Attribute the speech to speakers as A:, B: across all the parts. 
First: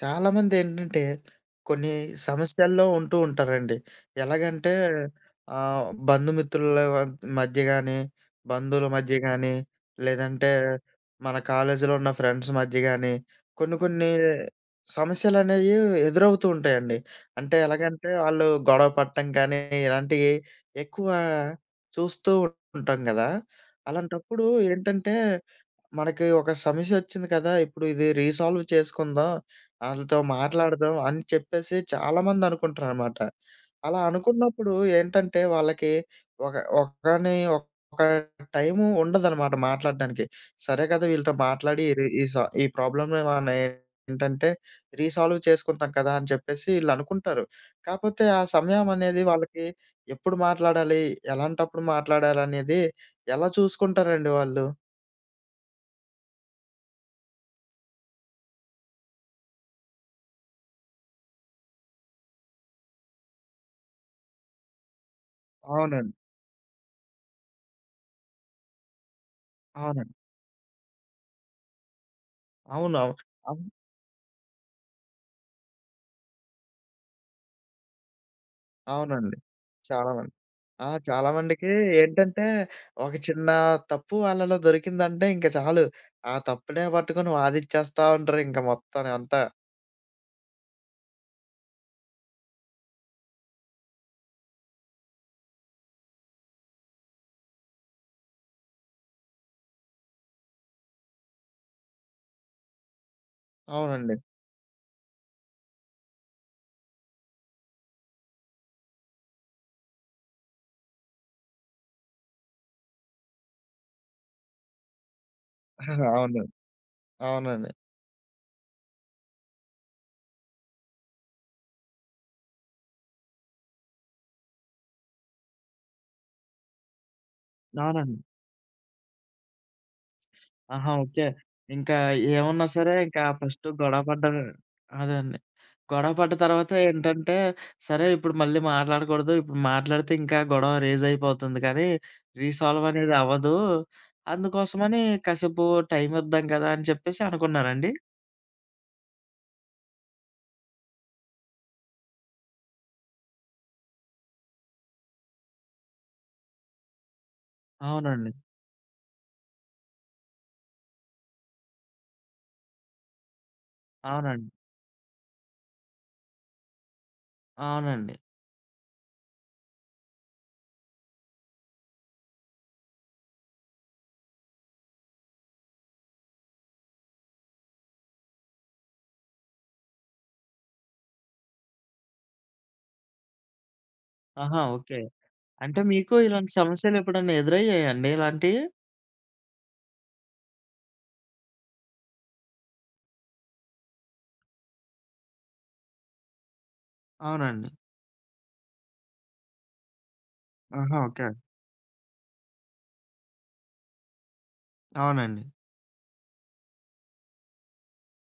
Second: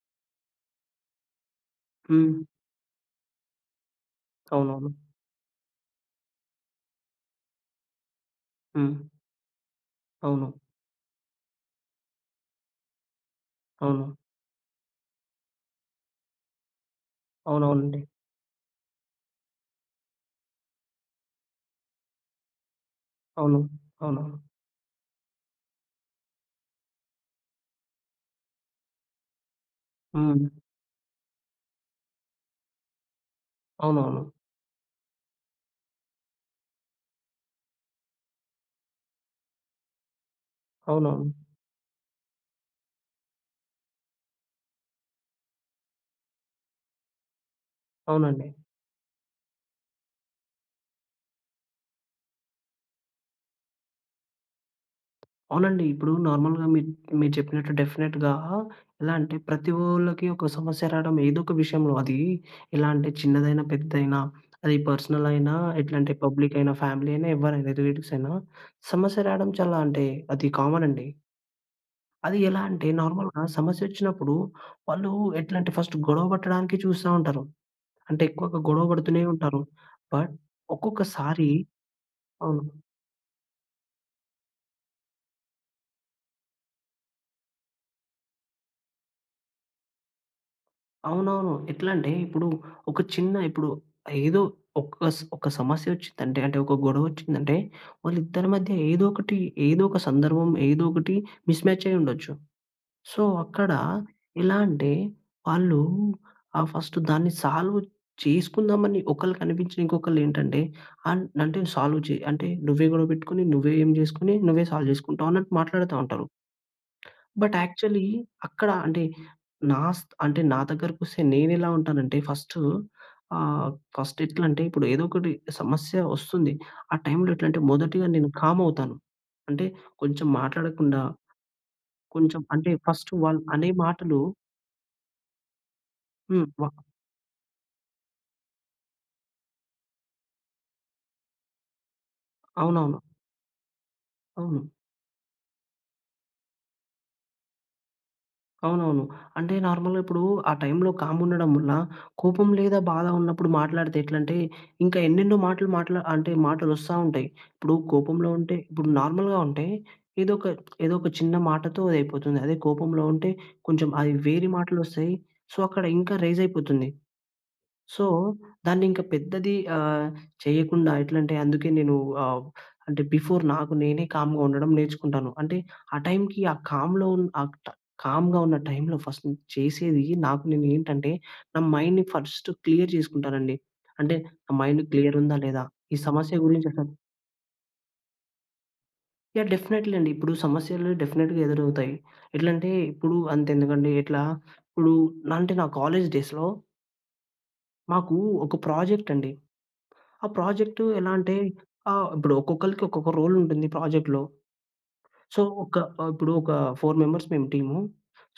A: చాలామందేంటంటే, కొన్ని
B: హ్మ్.
A: సమస్యల్లో ఉంటూ ఉంటారండి. ఎలాగంటే
B: అవునవును.
A: ఆహ్, బంధు మిత్రులవ మధ్య గానీ, బంధువుల
B: హ్మ్.
A: మధ్య గాని లేదంటే
B: అవును.
A: మన కాలేజులో ఉన్న ఫ్రెండ్స్ మధ్య గానీ, కొన్ని కొన్ని
B: అవును.
A: సమస్యలనేవి ఎదురవుతూ ఉంటాయండి. అంటే
B: అవునవునండీ.
A: ఎలాగంటే ఆళ్ళు గొడవ పటం కానీ ఇలాంటియి ఎక్కువ చూస్తూ ఉంటాం గదా.
B: అవును. అవునవును.
A: అలాంటప్పుడు ఏంటంటే, మనకి ఒక సమస్యొచ్చింది కదా, ఇప్పుడు ఇది రీసాల్వ్ చేసుకుందాం, ఆళ్ళతో
B: హ్మ్.
A: మాట్లాడదాం అని చెప్పేసి చాలామంది అనుకుంటారనమాట. అలా
B: అవునవును.
A: అనుకున్నప్పుడు ఏంటంటే, వాళ్ళకి ఒక ఒకని ఒక టైము ఉండదనమాట మాట్లాడ్డానికి. సరే గదా, వీళ్ళతో
B: అవునవును.
A: మాట్లాడి ఈ సా ఈ ప్రాబ్లమ్ మనం ఏంటంటే, రీసాల్వ్ చేసుకుందాం కదా అని చెప్పేసి ఈళ్ళు అనుకుంటారు. కాకపోతే ఆ
B: అవునండి.
A: సమయం అనేది వాళ్ళకి ఎప్పుడు మాట్లాడాలి? ఎలాంటప్పుడు మాట్లాడాలనేది ఎలా చూసుకుంటారండి వాళ్ళు?
B: అవునండి ఇప్పుడు నార్మల్‌గా మి మీరు చెప్పినట్టు డెఫినిట్‌గా ఎలా అంటే ప్రతి ఓళ్ళకి ఒక సమస్య రావడం ఏదో ఒక విషయంలో అది ఎలా అంటే, చిన్నదైనా, పెద్దదైనా అది పర్సనలయినా, ఎట్లా
A: అవునండి.
B: అంటే, పబ్లికయినా, ఫ్యామిలీ అయినా, ఎవరైనా రిలేటివ్స్ అయినా సమస్య రావడం చాలా అంటే
A: అవునండి.
B: అది కామనండి. అది ఎలా అంటే,
A: అవునవు
B: నార్మల్‌గా
A: అమ్
B: సమస్యొచ్చినప్పుడు వాళ్ళు ఎట్లా అంటే ఫస్టు గొడవ పట్టడానికి చూస్తా ఉంటారు. అంటే ఎక్కువగా గొడవ పడుతూనే
A: అవునండి,
B: ఉంటారు.
A: చాలామంది.
B: బట్
A: ఆ! చాలా
B: ఒక్కొక్కసారి
A: మందికి ఏంటంటే,
B: అవును.
A: ఒక చిన్న తప్పు వాళ్ళలో దొరికిందంటే ఇంక చాలు. ఆ తప్పునే పట్టుకొని వాదిచ్చేస్తా ఉంటారు ఇంక మొత్తంని అంతా.
B: అవునవును, ఎట్లంటే ఇప్పుడు, ఒక చిన్న ఇప్పుడు ఏదో ఒక స్ ఒక సమస్యొచ్చిందంటే, అంటే ఒక గొడవొచ్చిందంటే, వాళ్ళిద్దరి మధ్య ఏదోకటి, ఏదో ఒక సందర్భం, ఏదోకటి మిస్‌మ్యాచయ్యుండొచ్చు. సో, అక్కడ
A: అవునండి.
B: ఎలా అంటే వాళ్ళు ఆహ్, ఫస్టు దాన్ని సాల్వ్ చేసుకుందామని ఒకళ్ళకి అనిపించిన ఇంకొకళ్ళేంటంటే అన్ అంటే సాల్వ్ చే అంటే నువ్వే గొడవపెట్టుకొని, "నువ్వే ఏం జేసుకొని నువ్వే సాల్వ్ జేసుకుంటావా?" అన్నట్టు మాట్లాడతా ఉంటరు.
A: అవును.
B: బట్
A: అవునండి.
B: యాక్చువల్లీ అక్కడ అంటే నా స్ అంటే నా దగ్గరకొస్తే నేనెలా ఉంటాను అంటే ఫస్టూ ఆహ్, ఫస్ట్ ఎట్లంటే ఇప్పుడు ఏదోకటి సమస్య వస్తుంది. ఆ టైంలో ఎట్లంటే మొదటిగా
A: అవునండి.
B: నేను కామవుతాను. అంటే కొంచెం
A: ఆహా!
B: మాట్లాడకుండా
A: ఓకే. ఇంకా
B: కొంచెం
A: ఏమున్నా
B: అంటే
A: సరే
B: ఫస్ట్
A: ఇంకా
B: వాళ్లు
A: ఫస్టు
B: అనే
A: గొడవ
B: మాటలు
A: పడ్డమే అదే అండి. గొడవ పడ్డ
B: హ్మ్. వా
A: తర్వాత ఏంటంటే, సరే ఇప్పుడు మళ్ళీ మాట్లాడకూడదు. ఇప్పుడు మాట్లాడితే, ఇంకా గొడవ రేజయిపోతుంది గదీ! రీసాల్వ్
B: అవునవును.
A: అనేది అవ్వదు.
B: అవును.
A: అందుకోసమని కాసేపు టైం ఇద్దాం గదా అని చెప్పేసి అనుకున్నారాండీ?
B: అవునవును. అంటే నార్మల్‍గా ఇప్పుడు ఆ టైంలో కాముండడం వల్ల కోపం లేదా బాధ ఉన్నప్పుడు మాట్లాడితే ఎట్లంటే, ఇంక ఎన్నెన్నో మాటలు మాట్లా అంటే మాటలొస్తా ఉంటాయి. ఇప్పుడు కోపంలో
A: అవునండి.
B: ఉంటే ఇప్పుడు నార్మల్‍గా ఉంటే ఏదో ఒక ఏదో ఒక చిన్న మాటతో అది అయిపోతుంది. అదే కోపంలో ఉంటే కొంచెం అది వేరే
A: అవునండి.
B: మాటలొస్తాయి, సో, అక్కడ ఇంకా రైజయిపోతుంది. సో,
A: అవునండి.
B: దాన్నింక పెద్దది ఆహ్, చేయకుండా ఎట్లంటే అందుకే నేను ఆహ్, అంటే బిఫోర్ నాకు నేనే కామ్‌గా ఉండడం నేర్చుకుంటాను. అంటే ఆ టైంకి ఆ కామ్‌లో ఉ ఆ ట కామ్‌గా ఉన్న టైంలో ఫస్ట్ చేసేది నాకు నేనేంటంటే, నా మైండ్‌ని ఫస్ట్ క్లియర్ చేసుకుంటానండి. అంటే నా
A: ఆహా!
B: Mind
A: okay.
B: క్లియర్ ఉందా లేదా?
A: అంటే,
B: ఈ
A: మీకు
B: సమస్య
A: ఇలాంటి
B: గురించి అసలు
A: సమస్యలు ఎప్పుడన్నా ఎదురయ్యాయా అండి, ఇలాంటియి?
B: యాహ్! డెఫినైట్లీ అండి. ఇప్పుడు సమస్యలు డెఫినిట్‌గా ఎదురవుతాయి. ఎట్లంటే ఇప్పుడు అంతెందుకండి ఇట్లా ఇప్పుడు నా అంటే నా కాలేజీ డేస్‌లో
A: అవునండి.
B: మాకు ఒక ప్రాజెక్ట్ అండి. ఆ ప్రాజెక్టు
A: ఆహా!
B: ఎలా
A: ఓకే.
B: అంటే ఆహ్, ఇప్పుడు ఒక్కొక్కళ్ళకి ఒక్కొక్క రోలుంటుంది ప్రాజెక్ట్‌‌లో. సో
A: అవునండి.
B: ఒక ఆహ్, ఇప్పుడు ఒక ఫోర్ మెంబర్స్ మేము టీము.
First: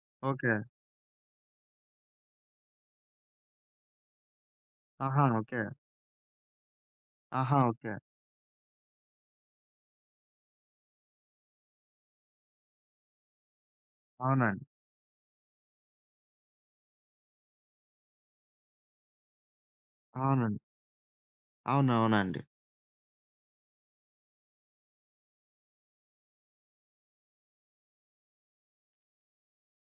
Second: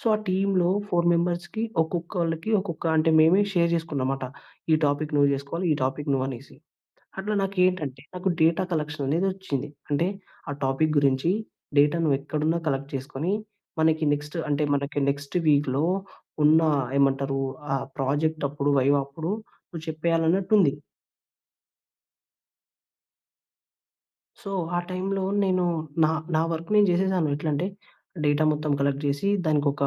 B: సో ఆ
A: ఓకే.
B: టీమ్‌లో ఫోర్ మెంబర్స్‌‌కి ఒక్కొక్కళ్ళకి ఒక్కొక్క అంటే మేమే షేర్ చేసుకున్నాం మాట. "ఈ టాపిక్
A: ఆహా!
B: నువ్వు
A: ఓకే.
B: చేసుకోవాలి", "ఈ టాపిక్ నువ్వనేసి." అట్లా నాకు
A: ఆహా! ఓకే.
B: ఏంటంటే నాకు డేటా కలెక్షననేది వచ్చింది. అంటే ఆ టాపిక్ గురించి డేటా నువ్వెక్కడున్నా కలెక్ట్ చేసుకుని, మనకి నెక్టు అంటే
A: అవునండి.
B: మనకి నెక్స్ట్ వీక్‌లో ఉన్న ఏమంటారు ఆ ప్రాజెక్టప్పుడు వైవా అప్పుడు, నువ్వు చెప్పేయాలన్నట్టు
A: అవునండి.
B: ఉంది.
A: అవునవునండీ.
B: సో ఆ టైంలో నేను నా నా వర్క్ నేను జేసేసాను. ఎట్లంటే డేటా మొత్తం కలెక్ట్ చేసి దానికొక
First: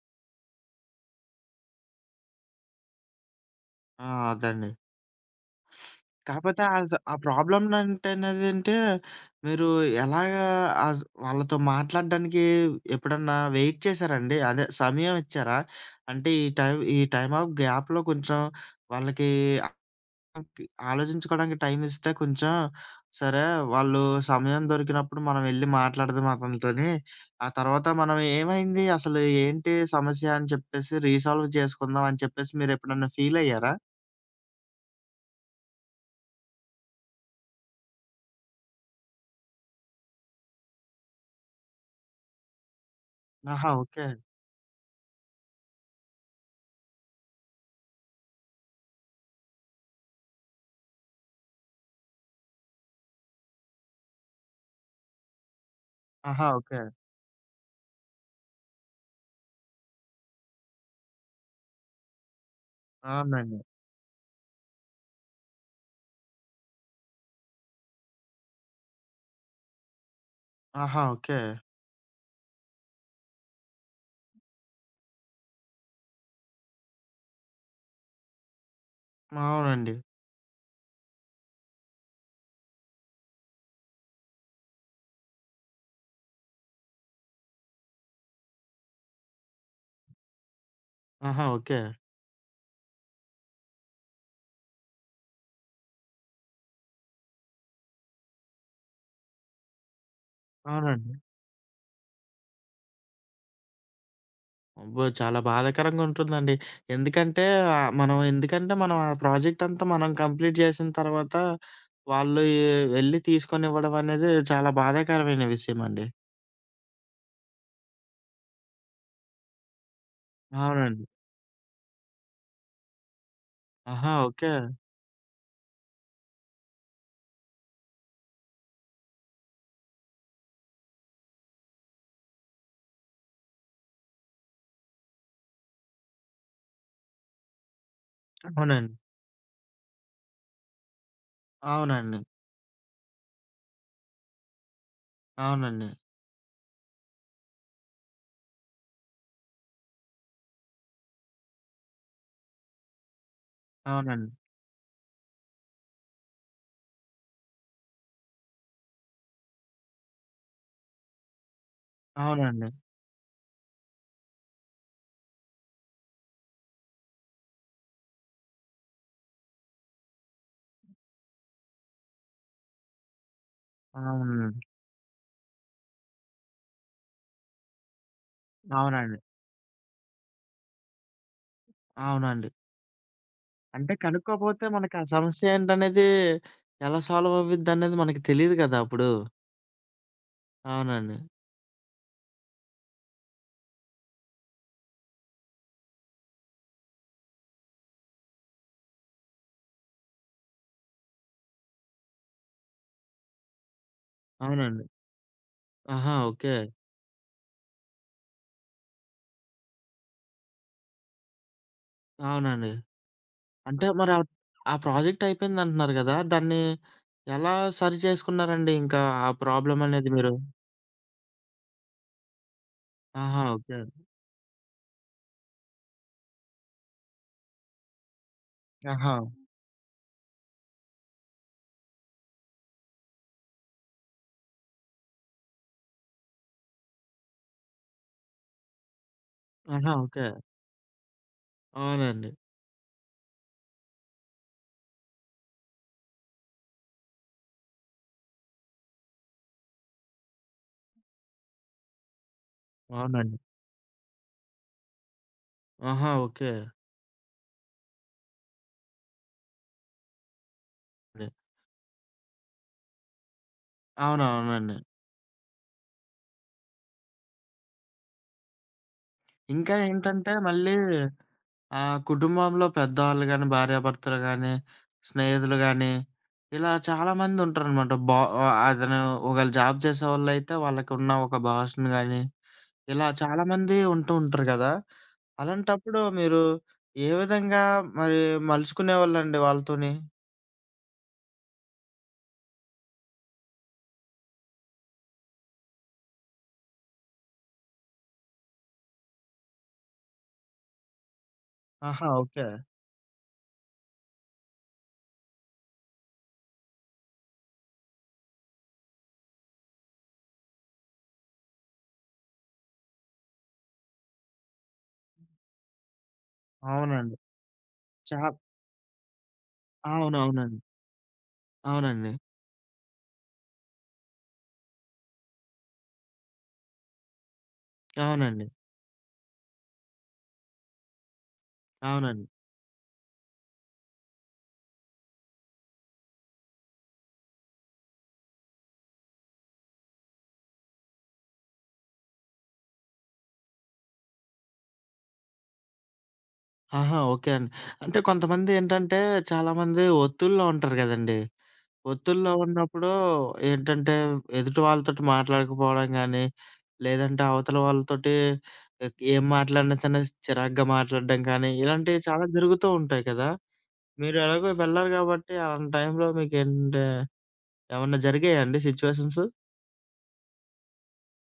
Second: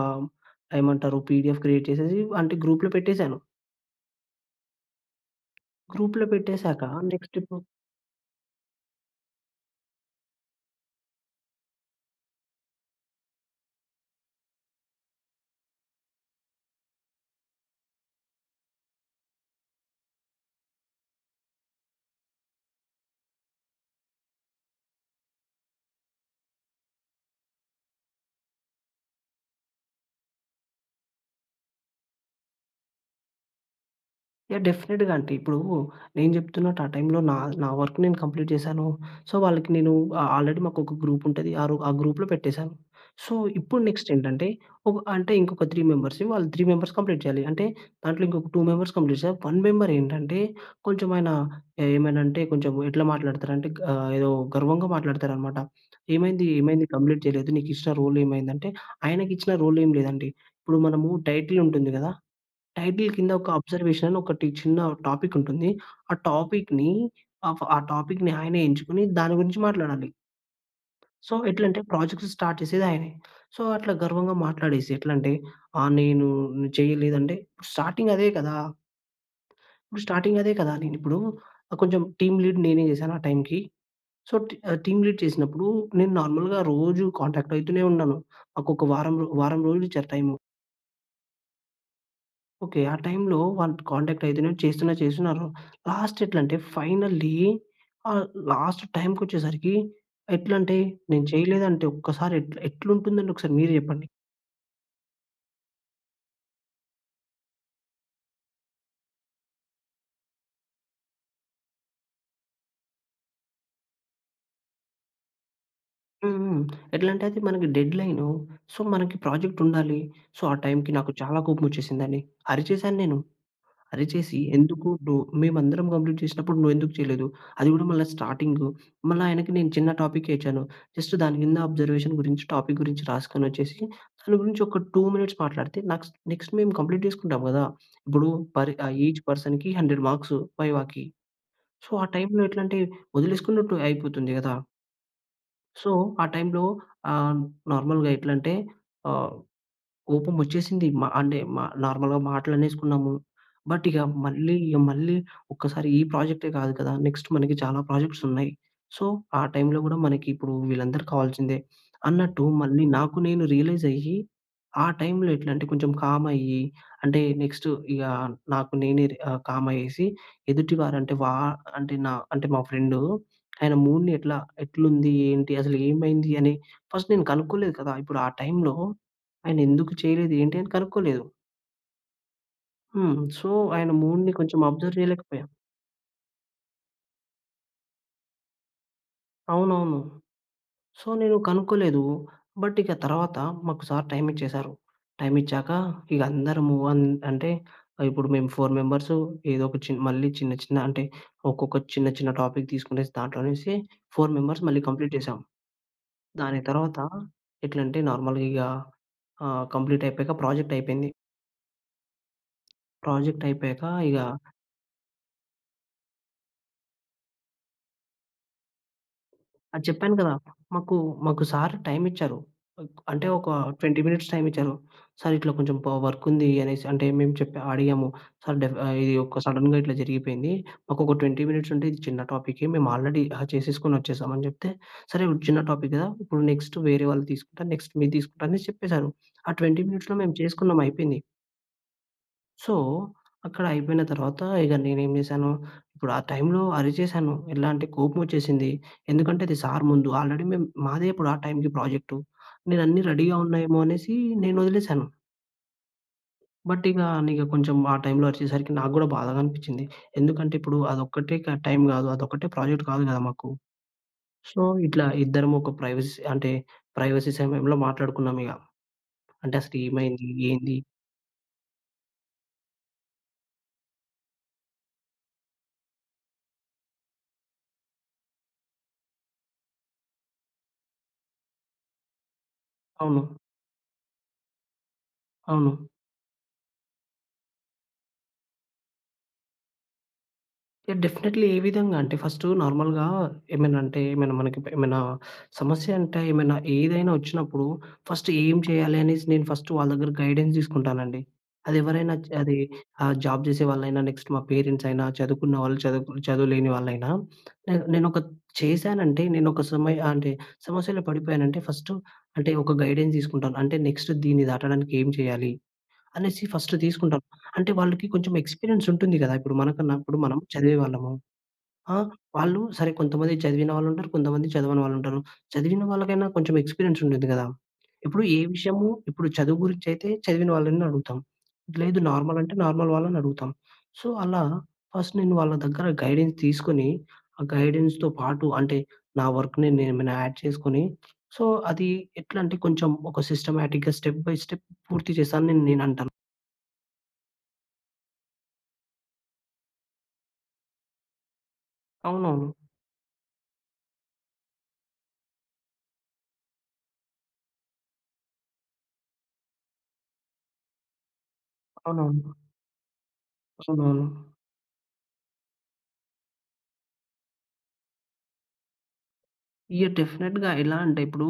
B: ఏమంటారు పిడిఎఫ్ క్రియేట్ చేసేసి అంటే గ్రూప్‌లో పెట్టేసాను.
A: ఆ! అదండి.
B: గ్రూప్‌లో
A: కాపోతే
B: పెట్టేసాక.
A: అస ఆ
B: నెక్స్ట్ ఇప్పు
A: ప్రాబ్లమ్ నంటే నదంటే మీరు ఎలాగా ఆస్ వాళ్ళతో మాట్లాడడానికి ఎప్పుడన్నా వెయిట్ చేసారా అండి? అదే సమయం ఇచ్చారా? అంటే ఈ టైం ఈ టైమ్ ఆఫ్ గ్యాప్‍లో కొంచెం వాళ్ళకి ఆ కి ఆలోచించుకోవడానికి టైం ఇస్తే కొంచెం, సరే వాళ్ళు సమయం దొరికినప్పుడు మనవెళ్లి మాట్లాడదాం అతనితోని. ఆ తర్వాత మనం ఏమైంది అసలు ఏంటి సమస్య అని చెప్పేసి రీసాల్వ్ చేసుకుందాం అని చెప్పేసి మీరెప్పుడైనా ఫీలయ్యారా?
B: యాహ్! డెఫినిట్‌గా. అంటే, ఇప్పుడు నేను జెప్తున్నట్టు ఆ టైంలో నా నా వర్క్ నేను కంప్లీట్ చేశాను. సో, వాళ్ళకి నేను ఆ ఆల్రెడీ మాకొక గ్రూపుంటది. ఆ రో ఆ గ్రూప్‌లో పెట్టేశాను. సో,
A: ఆహా!
B: ఇప్పుడు
A: ఓకే.
B: నెక్స్టేంటంటే, ఒక అంటే ఇంకొక త్రీ మెంబర్స్, వాళ్ళు త్రీ మెంబర్స్ కంప్లీట్ చేయాలి. అంటే, దాంట్లో ఇంకొక టూ మెంబర్స్ కంప్లీట్ చే వన్ మెంబరేంటంటే, కొంచెమాయనా ఏమైనా అంటే, కొంచెం ఎట్లా మాట్లాడతారంటే గా ఏదో గర్వంగా మాట్లాడతారనమాట. ఏమైంది,
A: ఆహా! ఓకే.
B: ఏమైంది కంప్లీట్ చేయలేదు, నీకిచ్చిన రోలేమైందంటే, ఆయనకిచ్చిన రోలేం లేదండి. ఇప్పుడు మనము టైటిలుంటుంది కదా? టైటిల్ కింద, ఒక
A: అవునండి.
B: అబ్జర్వేషన్ అని ఒకటి చిన్న టాపికుంటుంది. ఆ టాపిక్‌ని ఆఫ్ ఆ టాపిక్‌ని ఆయనే ఎంచుకొని దాని గురించి మాట్లాడాలి.
A: ఆహా!
B: So,
A: okay.
B: ఎట్లంటే! ప్రాజెక్ట్స్ స్టార్ట్ చేసేదయనే. సో, అట్లా గర్వంగా మాట్లాడేసి ఎట్లా అంటే, ఆ! నేను చేయలేదంటే స్టార్టింగదే కదా!
A: అవునండి.
B: ఇప్పుడు స్టార్టింగదే కదా! నేనిప్పుడు ఆహ్, కొంచెం టీమ్ లీడ్ నేనే చేశాను ఆ టైంకి. సో, టి టీమ్ లీడ్ చేసినప్పుడు, నేను నార్మల్‌గా రోజు కాంటాక్ట్ అయితూనే ఉండను. నాకొక వారం రో వారం రోలిచ్చారు టైము.
A: ఆహా! ఓకే.
B: ఓకే. ఆ టైంలో వాళ్ళు కాంటాక్ట్ అయితున్నారు, చేస్తున్నారు, చేస్తున్నారు. లాస్ట్ ఎట్లంటే, ఫైనల్లీ ఆహ్, లాస్ట్ టైమ్‌కొచ్చేసరికి, ఎట్లంటే,
A: అవునండి.
B: నేను చేయలేదంటే ఒక్కసారి ఎట్ల ఎట్లుంటుందండి? ఒకసారి మీరే చెప్పండి.
A: అబ్బో! చాలా బాధాకరంగా ఉంటుందండి. ఎందుకంటే ఆహ్, మనం ఎందుకంటే మనం ఆ ప్రాజెక్ట్ అంతా మనం కంప్లీట్ చేసిన తర్వాత, వాళ్ళు ఎ ఎళ్ళి తీసుకొనివ్వడం అనేది చాలా బాధాకరమైన విషయమండి.
B: హుహు. ఎట్లంటే అది మనకి డెడ్‌లైను. సో, మనకి ప్రాజెక్ట్ ఉండాలి. సో, ఆ టైంకి
A: అవునండి.
B: నాకు చాలా కోపం వచ్చేసిందండి. అరిచేశాను నేను.
A: ఆహా!
B: అరిచేసి,
A: ఓకే.
B: ఎందుకు డొ మేమందరం కంప్లీట్ చేసినప్పుడు, నువ్వు ఎందుకు చేయలేదు, అది కూడా మళ్ళా స్టార్టింగు. మళ్ళా ఆయనకి నేను చిన్న టాపిక్కే ఇచ్చాను. జస్ట్ దాని కింద అబ్జర్వేషన్ గురించి టాపిక్ గురించి రాసుకొనోచ్చేసి, దాని గురించి ఒక 2 మినిట్స్ మాట్లాడితే, నాక్స్ నెక్స్ట్ మేము కంప్లీట్ చేసుకుంటాం కదా! ఇప్పుడు పర్ ఆహ్,
A: అవునండి.
B: ఈచ్ పర్సన్‌కి, 100 మార్క్స్ వైవాకి. సో, ఆ
A: అవునండి.
B: టైంలో ఎట్లాంటే, వదిలేసుకున్నట్టు అయిపోతుంది కదా! సో,
A: అవునండి.
B: ఆ టైంలో ఆహ్, నార్మల్‌గా ఎట్లంటే, ఆహ్, కోపం వచ్చేసింది మ అంటే మ నార్మల్‌గా మాటలనేసుకున్నాము. బట్, ఇక
A: అవునండి.
B: మళ్ళీ, మళ్ళీ ఒక్కసారి ఈ ప్రాజెక్టే కాదు కదా, నెక్స్ట్ మనకి చాలా ప్రాజెక్ట్స్ ఉన్నాయి. సో, ఆ టైంలో కూడా మనకి ఇప్పుడు వీళ్ళందరు కావాల్సిందే, అన్నట్టు
A: అవునండి.
B: మళ్ళీ నాకు నేను రియలైజ్ అయ్యి, ఆ టైంలో ఎట్లాంటే కొంచెం కామ్ అయ్యి, అంటే నెక్స్ట్ ఇగ నాకు నేనే రి ఆహ్, కామ్ అయ్యేసి, ఎదుటివారు అంటే వ అంటే న అంటే మా ఫ్రెండ్ ఆయన మూడ్‌ని ఎట్లా
A: అవునండి.
B: ఎట్లుంది, ఏంటి, అసలు ఏమైంది అని, ఫస్ట్ నేను కనుక్కోలేదు కదా! ఇప్పుడు ఆ టైంలో
A: అవునండి.
B: ఆయనేందుకు చేయలేదు, ఏంటి, అని కనుక్కోలేదు.
A: అవునండి.
B: హ్మ్. సో ఆయన
A: అంటే
B: మూడ్‌ని కొంచెం
A: కనుక్కోపోతే మనకు
B: అబ్జర్వ్
A: ఆ
B: చేయలేకపోయా.
A: సమస్య ఏంటనేది ఎలా సాల్వ్ అవ్విద్ధి అనేది మనకి తెలీదు కదా అప్పుడు.
B: అవునవును. సో
A: అవునండి.
B: నేను కనుక్కోలేదు. బట్ ఇక తర్వాత మాకు సార్ టైం ఇచ్చేసారు. టైం ఇచ్చాక ఇక అందరము అం అంటే ఆహ్, ఇప్పుడు మేము 4 మెంబర్స్ ఏదో ఒక చిన్ మళ్ళీ చిన్న, చిన్న అంటే ఒక్కొక్క చిన్న, చిన్న టాపిక్ తీసుకునేసి దాంట్లోనుంచి 4 మెంబర్స్ మళ్ళీ
A: అవునండి.
B: కంప్లీట్ చేశాం.
A: ఆహా! ఓకే.
B: దాని తర్వాత ఎట్లంటే నార్మల్‌గా ఇగా ఆహ్, కంప్లీట్ అయిపోయాక ప్రాజెక్ట్ అయిపేంది.
A: అవునండి.
B: ప్రాజెక్ట్ అయిపోయాక
A: అంటే మరి
B: ఇగ
A: ఆ, ఆ ప్రాజెక్ట్ అయిపేందంటున్నారు కదా! దాన్ని ఎలా సరి చేసుకున్నారండి ఇంకా ఆ
B: ఆ!
A: ప్రాబ్లమ్ అనేది
B: చెప్పాను కదా!
A: మీరు?
B: మాకు, మాకు సార్ టైం ఇచ్చారు. అంటే
A: ఆహా!
B: ఒక
A: ఓకే.
B: 20 మినిట్స్ టైమ్ ఇచ్చారు. "సార్ ఇట్లా కొంచెం పా వర్క్ ఉంది" అనేసి అంటే మేము చెప్పా అడిగాము. "సార్ డెఫ్ ఆహ్, ఇది
A: ఆహా!
B: ఒక సడన్‌గా ఇట్లా జరిగిపేంది మాకు ఒక 20 మినిట్స్ ఉంటే ఇది చిన్న టాపికే మేము ఆల్రెడీ డ్రా చేసేసుకొని వచ్చేసామని" చెప్తే, "సరే చిన్న టాపిక్ కదా! ఇప్పుడు నెక్స్ట్ వేరే వాళ్ళు తీసుకుంటా నెక్స్ట్ మీరు తీసుకుంటా" అని చెప్పేసారు. ఆ 20
A: ఆహా!
B: మినిట్స్‌లో
A: ఓకే.
B: మేము చేసుకున్నాం అయిపేంది.
A: అవునండి.
B: సో అక్కడ అయిపోయిన తర్వాత ఇగ నేనేం చేశాను, ఇప్పుడు ఆ టైంలో అరిచేశాను. ఎలా అంటే కోపమొచ్చేసింది. ఎందుకంటే అది సార్ ముందు ఆల్రెడీ మేము మాదే ఇప్పుడు ఆ టైంకి ప్రాజెక్టు నేను అన్ని
A: అవునండి.
B: రెడీ‌గా ఉన్నాయేమో అనేసి నేను వదిలేసాను.
A: ఆహా! ఓకే.
B: బట్ ఇగా అన్నిగ కొంచుం ఆ టైంలో అరిచేసరికి నాకు గూడా బాధగా అనిపిచ్చింది. ఎందుకంటే, ఇప్పుడు
A: రె
B: అదొక్కటే క టైం గాదు. అదొక్కటే ప్రాజెక్ట్ కాదు కదా! మాకు. సో,
A: అవునవునండి.
B: ఇట్లా ఇద్దరమొక ప్రైవసీ అంటే, ప్రైవసీ సమయంలో మాట్లాడుకున్నామిగ. అంటే,
A: ఇంకా
B: అసలేమైంది?
A: ఏంటంటే, మళ్ళీ
B: ఏంది?
A: ఆహ్, కుటుంబంలో పెద్దవాళ్ళు గానీ, భార్యాభర్తలు గానీ, స్నేహితులు గానీ, ఇలా చాలామందుంటరనమాట. బ ఆహ్, అతనూ ఒకవేళ జాబ్ చేసేవాళ్ళయితే, వాళ్ళకున్న ఒక బాసును గానీ, ఇలా
B: అవును.
A: చాలామంది ఉంటూ ఉంటరు గదా!
B: అవును.
A: అలాంటప్పుడు మీరు ఏ విధంగా మరి మలుచుకునేవాళ్ళండి వాళ్ళతోని?
B: యాహ్! డెఫినెట్లీ. ఏ విధంగంటే, ఫస్టు నార్మల్‌గా ఏమైనంటే, ఏమైనా మనకి ప్ ఏమైనా సమస్యంటే, ఏమైనా ఏదైనా ఒచ్చినప్పుడు, ఫస్ట్ ఏం చెయ్యాలి అనేసి, నేను ఫస్టు వాళ్ళ దగ్గర గైడెన్స్ తీసుకుంటానండి.
A: ఆహా!
B: అదెవ్వరైనా జ్
A: ఓకే.
B: అదీ ఆహ్, జాబ్ జేసే వాళ్ళైనా, నెక్స్ట్ మా పేరెంట్సయినా, చదువుకున్న వాళ్ళు, చదువుకు చదువు లేని వాళ్ళైనా, నేను నేనొత్ చేశానంటే, నేనొక సమయ అంటే, సమస్యలో పడిపోయానంటే, ఫస్టు అంటే, ఒక గైడెన్స్ తీసుకుంటాను. అంటే, నెక్స్ట్ దీన్ని దాటడానికేం చెయ్యాలి, అనేసి ఫస్ట్
A: అవునండి.
B: తీసుకుంటాను. అంటే వాళ్ళకి
A: చా
B: కొంచుం ఎక్స్పీరియన్సుంటుంది గదా! ఇప్పుడు మనకున్నప్పుడు మనం
A: అవునవునండి.
B: చదివేవాళ్ళము. ఆహ్,
A: అవునండి.
B: వాళ్ళూ సరే, కొంతమంది చదివిన వాళ్ళుంటారు, కొంతమంది చదవని వాళ్ళుంటారు. చదివిన వాళ్ళకైనా కొంచెం ఎక్స్‌పీరియన్సుండిద్ది గదా! ఇప్పుడు ఏ
A: అవునండి.
B: విషయము, ఇప్పుడు చదువు గురించయితే, చదివిన వాళ్ళని అడుగుతాం. లేదు
A: అవునండి.
B: నార్మలంటే, నార్మల్ వాళ్ళనడుగుతాం. సో, అలా ఫస్ట్ నేను వాళ్ళ దగ్గర గైడెన్స్ తీసుకొని, ఆ గైడెన్స్‌తో పాటు అంటే, నా వర్కుని నేనేమైనా యాడ్ చేసుకొని, సో, అదీ ఎట్లంటే, కొంచం ఒక సిస్టమాటిక్‌గా స్టెప్ బై స్టెప్ పూర్తి చేశానని నేనంటాను.
A: ఆహా! ఓకే అండి. అంటే, కొంతమంది ఏంటంటే, చాలామంది ఒత్తిడిలో ఉంటారు గదండీ! ఒత్తిడిలో
B: అవునవును.
A: ఉన్నప్పుడూ ఏంటంటే, వ్ ఎదుటి వాళ్ళతోటి మాట్లాడకపోడం గానీ, లేదంటే అవతల వాళ్ళతోటి ఎక్ ఏం మాట్లాడినా చిన్న చిరాగ్గా మాట్లాడడం కానీ, ఇలాంటియి చాలా
B: అవునవును.
A: జరుగుతూ ఉంటాయి కదా! మీరు
B: అవునవును.
A: ఎలాగో వెళ్లాలి గాబట్టి, అలాంటి టైంలో మీకేంటంటే, ఏవన్నా జరిగాయా అండి సిచ్యువేషన్స్?
B: యాహ్! డెఫినెట్‌గా. ఎలా అంటే, ఇప్పుడూ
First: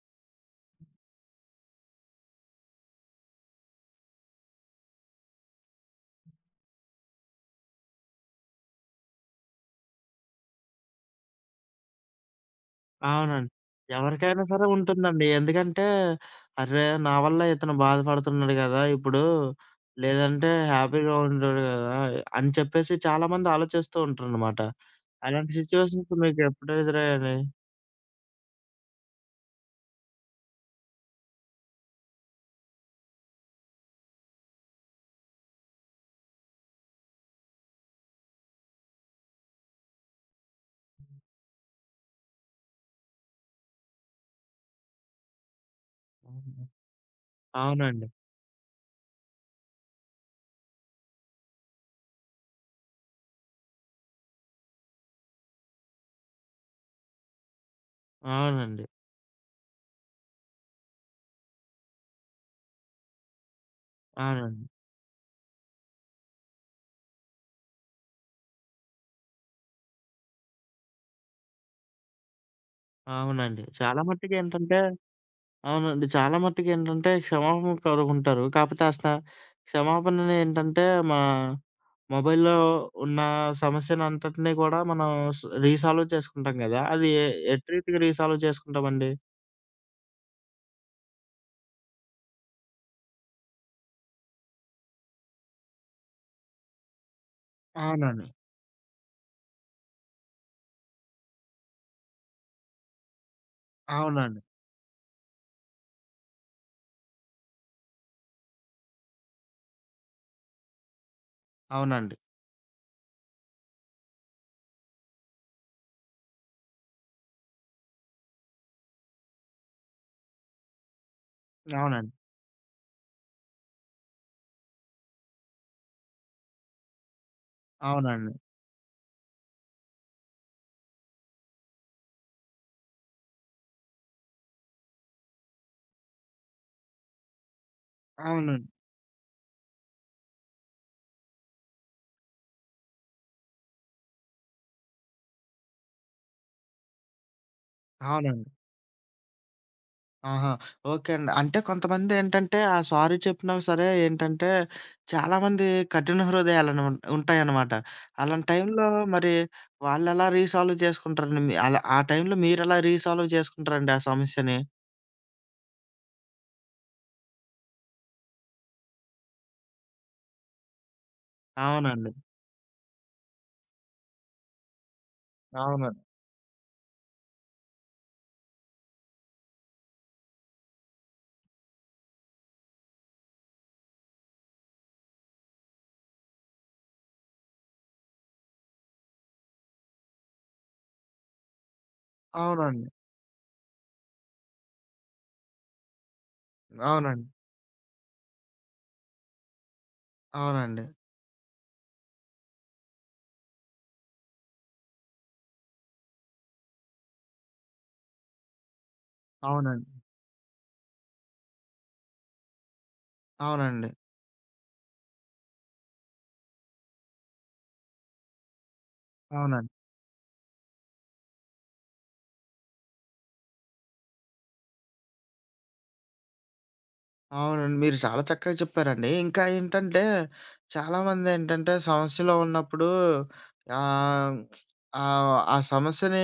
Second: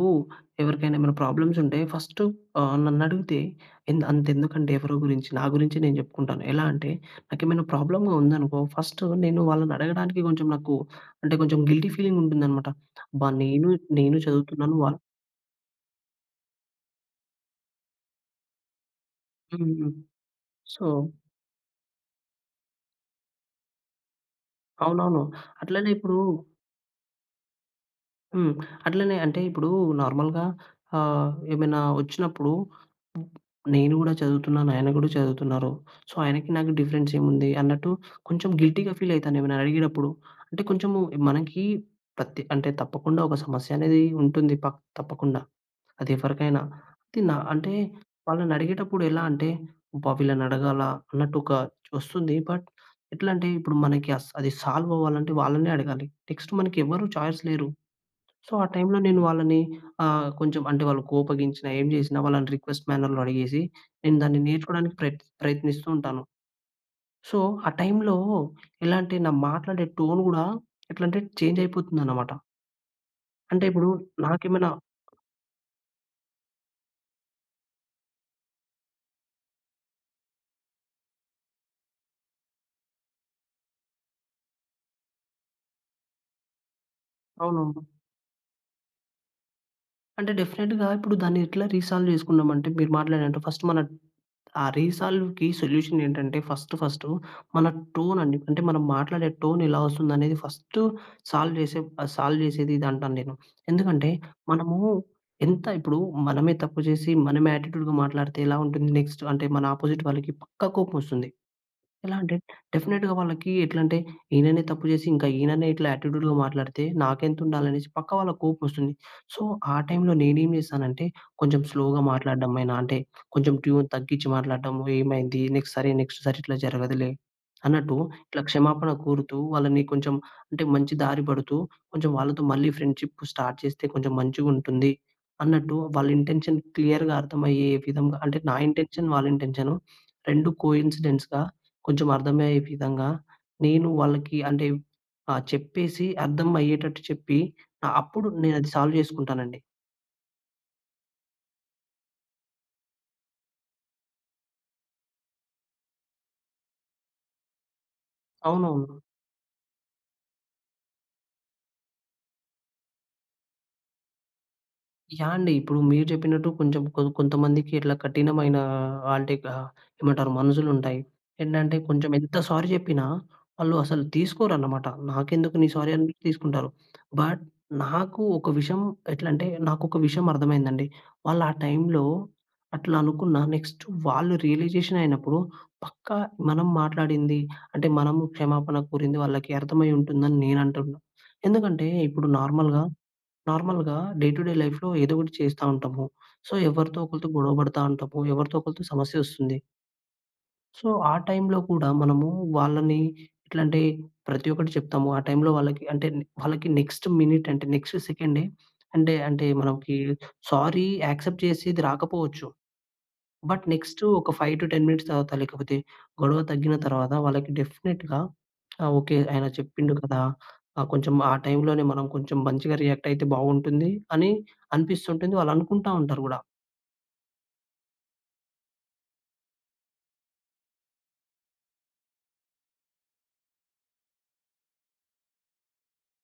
B: ఎవరికైనా ఏమన్నా ప్రాబ్లమ్సుంటే, ఫస్టు ఆహ్, నన్నడుగుతే ఎంద్ అంతెందుకండి ఎవరో గురించి, నా గురించే నేను జెప్పుకుంటాను. ఎలా అంటే, నాకేమైనా ప్రాబ్లమ్‌గా ఉందనుకో, ఫస్ట్ నేను వాళ్ళనడగడానికి కొంచెం నాకు అంటే, కొంచెం గిల్టీ ఫీలింగుంటుందనమాట. అబ్బా!
A: అవునండి.
B: నేనూ నేను
A: ఎవరికైనా సరే
B: చదువుతున్నాను, వా
A: ఉంటుందండి. ఎందుకంటే, "అర్రే! నా వల్లే ఇతను బాధపడుతున్నడు గదా! ఇప్పుడూ,
B: హ్మ్.
A: లేదంటే
B: సో
A: హ్యాపీగా ఉండేవాడు గదా!" అని చెప్పేసి చాలామంది ఆలోచిస్తూ ఉంటరనమాట.
B: అవునవును.
A: అలాంటి
B: అట్లనే
A: సిచ్యువేషన్స్
B: ఇప్పుడూ
A: మీకెప్పుడు ఎదురయ్యండి?
B: హ్మ్. అట్లనే అంటే, ఇప్పుడూ నార్మల్‍గా ఆహ్, ఏమైనా ఒచ్చినప్పుడు, హ్మ్, నేను గూడా చదువుతున్నాను, ఆయన కూడా చదువుతున్నారు. సో, ఆయనకి నాకు డిఫరెన్సేముంది అన్నట్టు, కొంచెం గిల్టీగా ఫీలయితానెవరినన్న అడిగేటప్పుడు. అంటే, కొంచము ఎ మనకీ పత్తి అంటే, తప్పకుండా ఒక సమస్యనేదీ ఉంటుంది పక్ తప్పకుండా, అదెవ్వరికైనా.
A: అవును.
B: తి నా అంటే,
A: అవునండి.
B: వాళ్ళనడిగేటప్పుడెలా అంటే, "అబ్బా! వీళ్ళనడగాలా?" అన్నట్టొకా ఒస్తుంది, బట్ ఎట్లంటే, ఇప్పుడు మనకి అస్ అది సాల్వవ్వాలంటే, వాళ్ళనే అడగాలి. నెక్స్టు మనకి ఎవ్వరూ ఛాయిస్ లేరు. సో, ఆ
A: అవునండి.
B: టైంలో నేను వాళ్ళని ఆహ్, కొంచెం అంటే, వాళ్ళు కోపగించినా, ఏం జేసినా, వాళ్ళని రిక్వెస్ట్ మ్యానర్‌లో అడిగేసి, నేను దాన్ని
A: అవునండి.
B: నేర్చుకోడానికి ప్రయత్ ప్రయత్నిస్తూ ఉంటాను. సో, ఆ టైంలో ఎలా అంటే, నా మాట్లాడే టోన్ గూడా ఎట్లంటే, చేంజయిపోతుందనమాట.
A: అవునండి.
B: అంటే, ఇప్పుడు
A: చాలా
B: నాకేమనా
A: మట్టుకేంటంటే అవునండి. చాలా మట్టుకేంటంటే క్షమాపణ కోరుకుంటారు. కాకపోతే అసల క్షమాపణలు ఏంటంటే, మా మొబైల్‌లో ఉన్న సమస్యలంతటిని కూడా మనం స రీసాల్వ్ చేసుకుంటాం గదా! అది ఎటి
B: అవునవును.
A: రీతిగా రీసాల్వ్ చేసుకుంటామండి?
B: అంటే, డెఫినిట్‌గా ఇప్పుడు దాన్ని ఎట్లా రీసాల్వ్ చేసుకున్నాం అంటే, మీరు మాట్లాడినట్టు ఫస్ట్ మన ఆ రీసాల్వ్‌కి సొల్యూషన్ ఏంటంటే ఫస్టు ఫస్టు మన టోన్
A: అవునండి.
B: అండి. అంటే మనం మాట్లాడే టోన్ ఎలా వస్తుంది అనేది ఫస్టు సాల్వ్ చేసే ఆహ్, సాల్వ్ చేసేదిదంటాను నేను. ఎందుకంటే
A: అవునండి.
B: మనము ఎంత ఇప్పుడు మనమే తప్పు చేసి, మనమే యాటిట్యూడ్‌గా మాట్లాడితే ఎలా ఉంటుంది? నెక్స్ట్ అంటే మన అపోజిట్ వాళ్ళకి పక్కా కోపమొస్తుంది.
A: అవునండి.
B: ఎలా అంటే డెఫినిట్‌గా వాళ్ళకి ఎట్లా అంటే, "ఈననే తప్పు చేసి ఇంకా ఈననే ఇట్లా యాటిట్యూడ్‌లో మాట్లాడితే నాకెంతుండాలి" అనేసి పక్క వాళ్ళకి కోపమొస్తుంది. సో, ఆ టైంలో నేనేమి చేశానంటే కొంచెం స్లోగా
A: అవునండి.
B: మాట్లాడడం అయిన అంటే కొంచెం ట్యూన్ తగ్గించి మాట్లాడడము. ఏమైంది? నెక్స్ట్ సరే, నెక్స్ట్ సారి ఇట్లా జరగదులే అన్నట్టు,
A: అవునండి.
B: ఇట్ల క్షమాపణ కోరుతూ వాళ్ళని కొంచెం అంటే మంచి దారి పడుతూ కొంచెం వాళ్ళతో మళ్ళీ ఫ్రెండ్‌షిప్ స్టార్ట్ చేస్తే కొంచెం మంచిగుంటుంది అన్నట్టు వాళ్ళ ఇంటెన్షన్ క్లియర్‌గా అర్థమయ్యే విధంగా, అంటే నా
A: అవునండి.
B: ఇంటెన్షన్, వాళ్లింటెన్షన్ 2 కోయిన్సిడెన్స్‌గా కొంచెం అర్థమయ్యే విధంగా నేను వాళ్ళకి అంటే ఆహ్, చెప్పేసి అర్థం అయ్యేటట్టు చెప్పి అ అప్పుడు
A: అవునండి.
B: నేనది సాల్వ్ చేసుకుంటానండి.
A: ఆహా! ఓకే. అండి. అంటే కొంతమంది ఏంటంటే ఆ సారీ చెప్పినా సరే ఏంటంటే, చాలామంది కఠిన హృదయాలని ఉ ఉంటాయన్నమాట. అలాంటి టైంలో
B: అవునవును.
A: మరి వాళ్ళేలా రీసాల్వ్ చేసుకుంటారండి? మి అలా ఆ టైంలో మీరేలా రీసాల్వ్ చేసుకుంటారండి ఆ సమస్యని?
B: యాహ్! అండి. ఇప్పుడు మీరు జెప్పినట్టు కొంచెం కొ కొంతమందికి ఇట్లా కఠినమైన ఆహ్, అంటే ఆహ్, ఏమంటారు మనసులుంటాయి. ఏంటంటే
A: అవునండి.
B: కొంచెం ఎంత సారీ చెప్పినా వాళ్ళు అసలు తీసుకోరనమాట. నాకెందుకు నీ సారీ
A: అవును.
B: అని తీసుకుంటారు. బట్ నాకు ఒక విషయం ఎట్లంటే నాకొక విషయం అర్థమైందండి. వాళ్ళా టైంలో అట్ల అనుకున్నా నెక్స్ట్ వాళ్ళు రియలైజేషన్ అయినప్పుడు పక్కా మనం మాట్లాడింది, అంటే మనం క్షమాపణ కోరింది వాళ్లకి అర్థమై ఉంటుందని నేను అంటున్నాను. ఎందుకంటే ఇప్పుడు నార్మల్‌గా
A: అవునండి.
B: నార్మల్‌గా డే టు డే లైఫ్‌లో ఏదో ఒకటి చేస్తా ఉంటాము. సో ఎవరితో
A: అవునండి.
B: ఒకరితో గొడవ పడతా ఉంటాము. ఎవరితో ఒకరితో సమస్య వస్తుంది.
A: అవునండి.
B: సో ఆ టైంలో కూడా మనము వాళ్ళని ఎట్లా అంటే ప్రతి ఒక్కటి చెప్తాము. ఆ టైంలో వాళ్ళకి అంటే వాళ్ళకి నెక్స్ట్ మినిట్ అంటే నెక్స్ట్ సెకండే అంటే అంటే మనకి
A: అవునండి.
B: సారీ యాక్సెప్ట్ చేసేది రాకపోవచ్చు. బట్
A: అవునండి.
B: నెక్స్ట్ ఒక 5-10 మినిట్స్ తర్వాత లేకపోతే గొడవ తగ్గిన తర్వాత వాళ్ళకి డెఫినిట్‌గా ఆ! ఓకే. ఆయన
A: అవునండి.
B: చెప్పిండు కదా అహ్, కొంచెం ఆ టైంలోనే మనం కొంచెం మంచిగా రియాక్ట్ అయితే బాగుంటుంది అని అనిపిస్తుంటుంది. వాళ్ళు అనుకుంటా ఉంటారు గూడ.
A: అవునండి. మీరు చాలా చక్కగా చెప్పారండి. ఇంకా ఏంటంటే చాలామందేంటంటే సమస్యలో ఉన్నప్పుడు ఆహ్, ఆహ్, ఆ సమస్యని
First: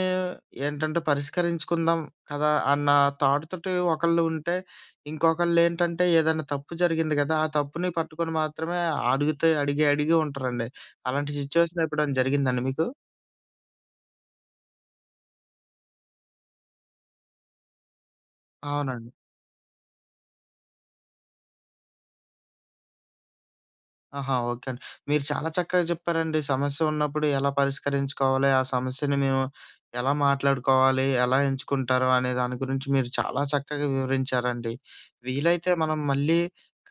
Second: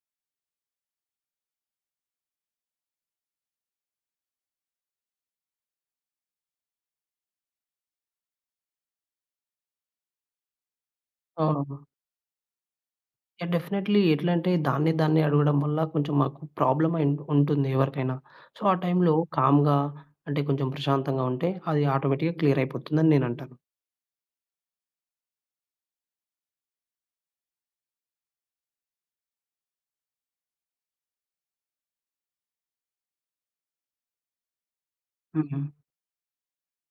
A: ఏంటంటే పరిష్కరించుకుందాం కదా! అన్న థాట్ తోటి ఒకళ్ళు ఉంటే, ఇంకొకళ్ళేంటంటే ఏదైనా తప్పు జరిగింది కదా! ఆ తప్పుని పట్టుకొని మాత్రమే అడుగుతే అడిగి, అడిగి ఉంటారండి. అలాంటి సిట్యుయేషన్
B: ఆహా!
A: ఎప్పుడైనా జరిగిందా అండి మీకు?
B: యాహ్! డెఫినైట్లీ. ఎట్లా అంటే దాన్ని దాన్ని అడగడం వల్ల కొంచెం మాకు ప్రాబ్లమ్ అయి ఉంటుంది ఎవరికైనా. సో ఆ
A: అవునండి.
B: టైంలో కామ్‌గా అంటే కొంచెం ప్రశాంతంగా ఉంటే. అది ఆటోమేటిక్‌గా క్లియర్ అయిపోతుందని నేనంటాను.
A: ఆహా! ఓకే అండి. మీరు చాలా చక్కగా చెప్పారండి. సమస్య ఉన్నప్పుడు ఎలా పరిష్కరించుకోవాలి? ఆ సమస్యని మేము ఎలా మాట్లాడుకోవాలి? ఎలా ఎంచుకుంటారు? అనే దాని గురించి మీరు చాలా చక్కగా వివరించారండి.
B: ఉహూ!
A: వీలైతే మనం మళ్ళీ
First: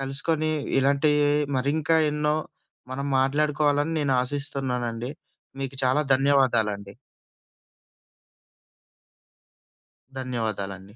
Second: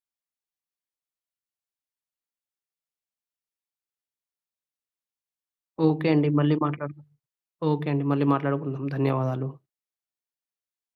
A: కలుసుకొని ఇలాంటి మరింకా ఎన్నో మనం మాట్లాడుకోవాలని నేను ఆశిస్తున్నానండి. మీకు చాలా
B: ఓకే. అండి మళ్ళీ
A: ధన్యవాదాలండి.
B: మాట్లాడదాం. ఓకే. అండి మళ్ళీ మాట్లాడుకుందాం. ధన్యవాదాలు.
A: ధన్యవాదాలండి.